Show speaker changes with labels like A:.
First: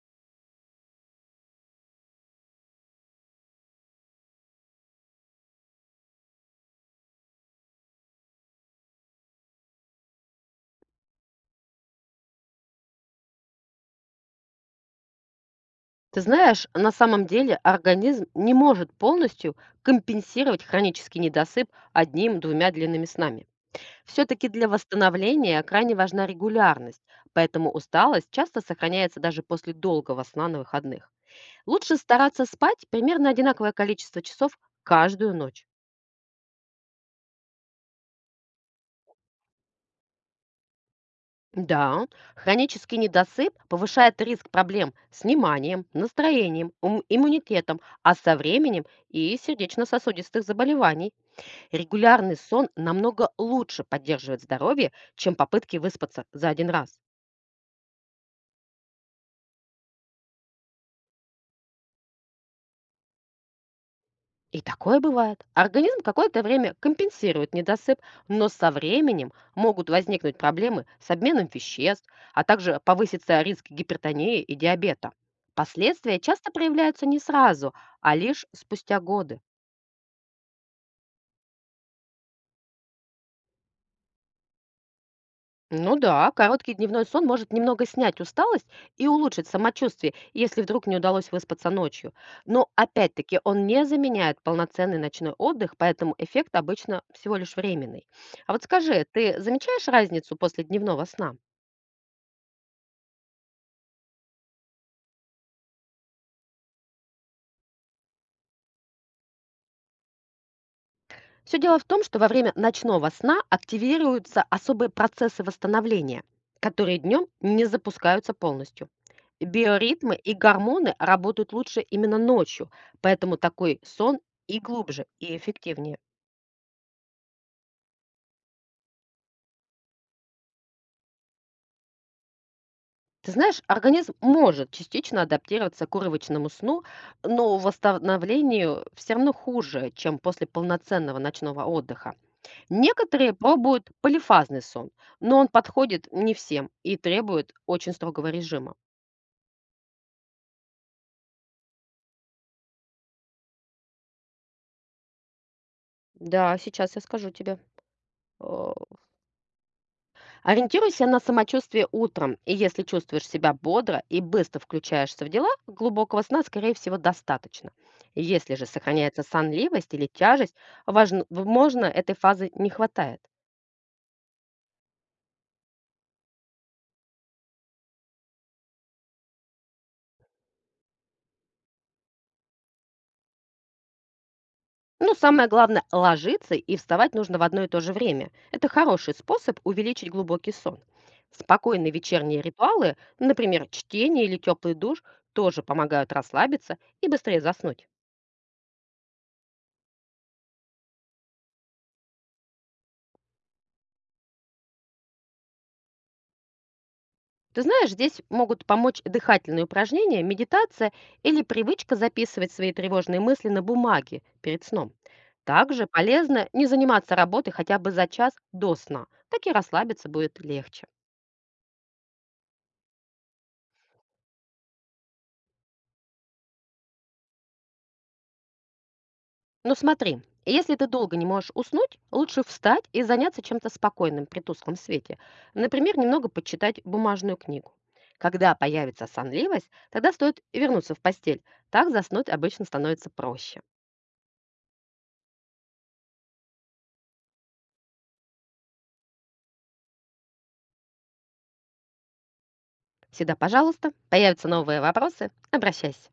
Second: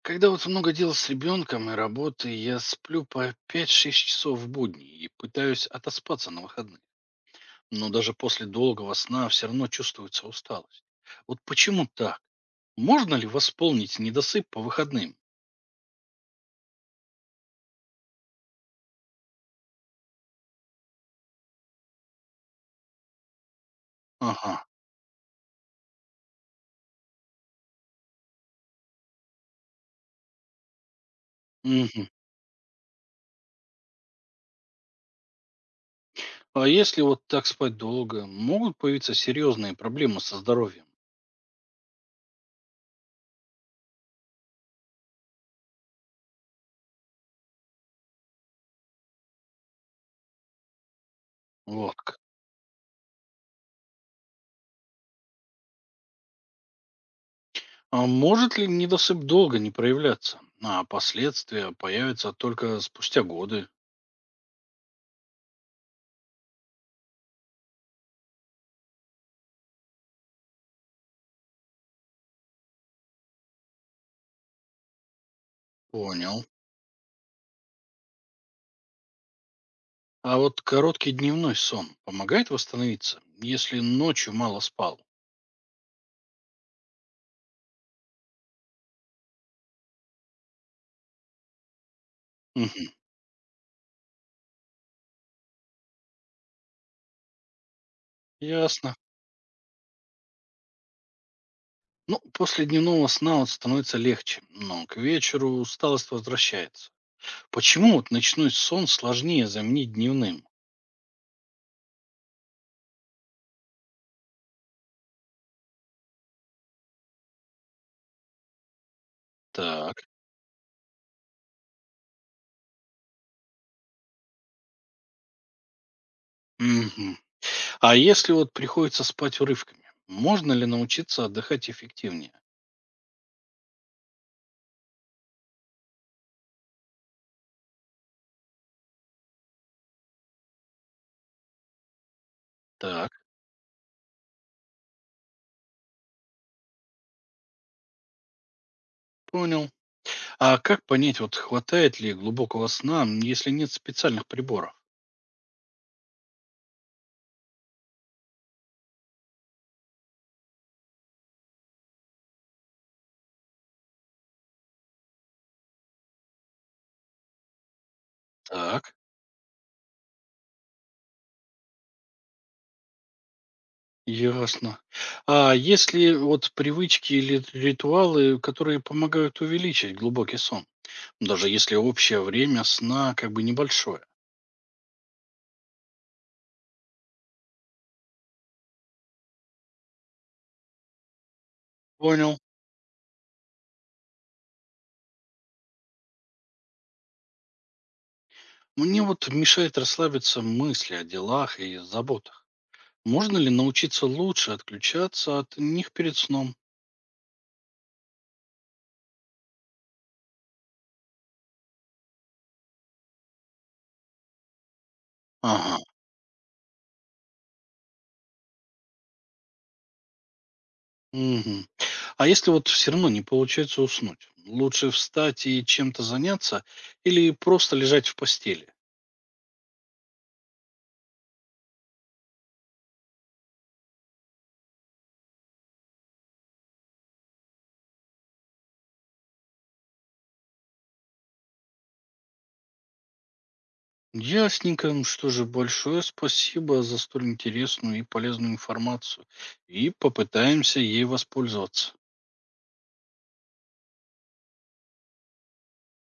A: Когда вот много дел с ребенком и работы, я сплю по 5–6 часов в будни и пытаюсь отоспаться на выходных. Но даже после долгого сна все равно чувствуется усталость. Вот почему так? Можно ли восполнить недосып по выходным?
B: Ты знаешь, на самом деле организм не может полностью компенсировать хронический недосып одним-двумя длинными снами. Все-таки
A: Ага.
B: для восстановления крайне важна регулярность, поэтому усталость часто сохраняется даже после долгого сна на выходных. Лучше
A: Мгм.
B: стараться спать примерно одинаковое количество часов каждую ночь.
A: А если вот так спать долго, могут появиться серьезные проблемы со здоровьем?
B: Да, хронический недосып повышает риск проблем с вниманием, настроением, иммунитетом, а со временем и сердечно-сосудистых заболеваний.
A: Вот как.
B: Регулярный сон намного лучше поддерживает здоровье, чем попытки выспаться за один раз.
A: А может ли недосып долго не проявляться, а последствия появятся только спустя годы?
B: И такое бывает. Организм какое-то время компенсирует недосып, но со временем могут возникнуть проблемы с обменом веществ, а также повысится риск гипертонии и диабета. Последствия
A: Понял.
B: часто проявляются не сразу, а лишь спустя годы.
A: А вот короткий дневной сон помогает восстановиться, если ночью мало спал?
B: Ну да, короткий дневной сон может немного снять усталость и улучшить самочувствие, если вдруг не удалось выспаться ночью. Но
A: Мгм.
B: опять-таки он не заменяет полноценный ночной отдых, поэтому эффект обычно всего лишь временный. А вот
A: Ясно.
B: скажи, ты замечаешь разницу после дневного сна?
A: Ну, после дневного сна вот становится легче, но к вечеру усталость возвращается. Почему вот ночной сон сложнее заменить дневным?
B: Все дело в том, что во время ночного сна активируются особые процессы восстановления, которые днем не запускаются полностью.
A: Так.
B: Биоритмы и гормоны работают лучше именно ночью, поэтому такой сон и глубже, и эффективнее.
A: Мгм. А если вот приходится спать урывками, можно ли научиться отдыхать эффективнее?
B: Ты знаешь, организм может частично адаптироваться к урывочному сну, но восстановлению все равно хуже, чем после полноценного ночного отдыха.
A: Так,
B: Некоторые пробуют полифазный сон, но он подходит не всем и требует очень строгого режима.
A: понял. А как понять, вот хватает ли глубокого сна, если нет специальных приборов?
B: Да, сейчас я скажу тебе. О, ориентируйся на самочувствие утром, и если чувствуешь себя бодро и быстро включаешься в дела, глубокого сна, скорее всего, достаточно. Если же
A: Так.
B: сохраняется сонливость или тяжесть, важно, возможно, этой фазы не хватает.
A: Ясно. А если вот привычки или ритуалы, которые помогают увеличить глубокий сон, даже если общее время сна как бы небольшое?
B: Ну, самое главное, ложиться и вставать нужно в одно и то же время. Это хороший способ увеличить глубокий сон. Спокойные
A: Понял.
B: вечерние ритуалы, например, чтение или теплый душ, тоже помогают расслабиться и быстрее заснуть.
A: Мне вот мешает расслабиться мысли о делах и заботах. Можно ли научиться лучше отключаться от них перед сном?
B: Ты знаешь, здесь могут помочь дыхательные упражнения, медитация или привычка записывать свои тревожные мысли на бумаге перед сном.
A: Ага.
B: Также полезно не заниматься работой хотя бы за час до сна, так и расслабиться будет легче.
A: Мгм. А если вот все равно не получается уснуть? Лучше встать и чем-то заняться или просто лежать в постели?
B: Ну смотри, если ты долго не можешь уснуть, лучше встать и заняться чем-то спокойным при тусклом свете. Например, немного почитать бумажную книгу. Когда появится сонливость, тогда стоит вернуться в постель. Так заснуть обычно становится проще.
A: Ясненько. Ну, что же, большое спасибо за столь интересную и полезную информацию. И попытаемся ей воспользоваться.
B: Всегда, пожалуйста, появятся новые вопросы, обращайся.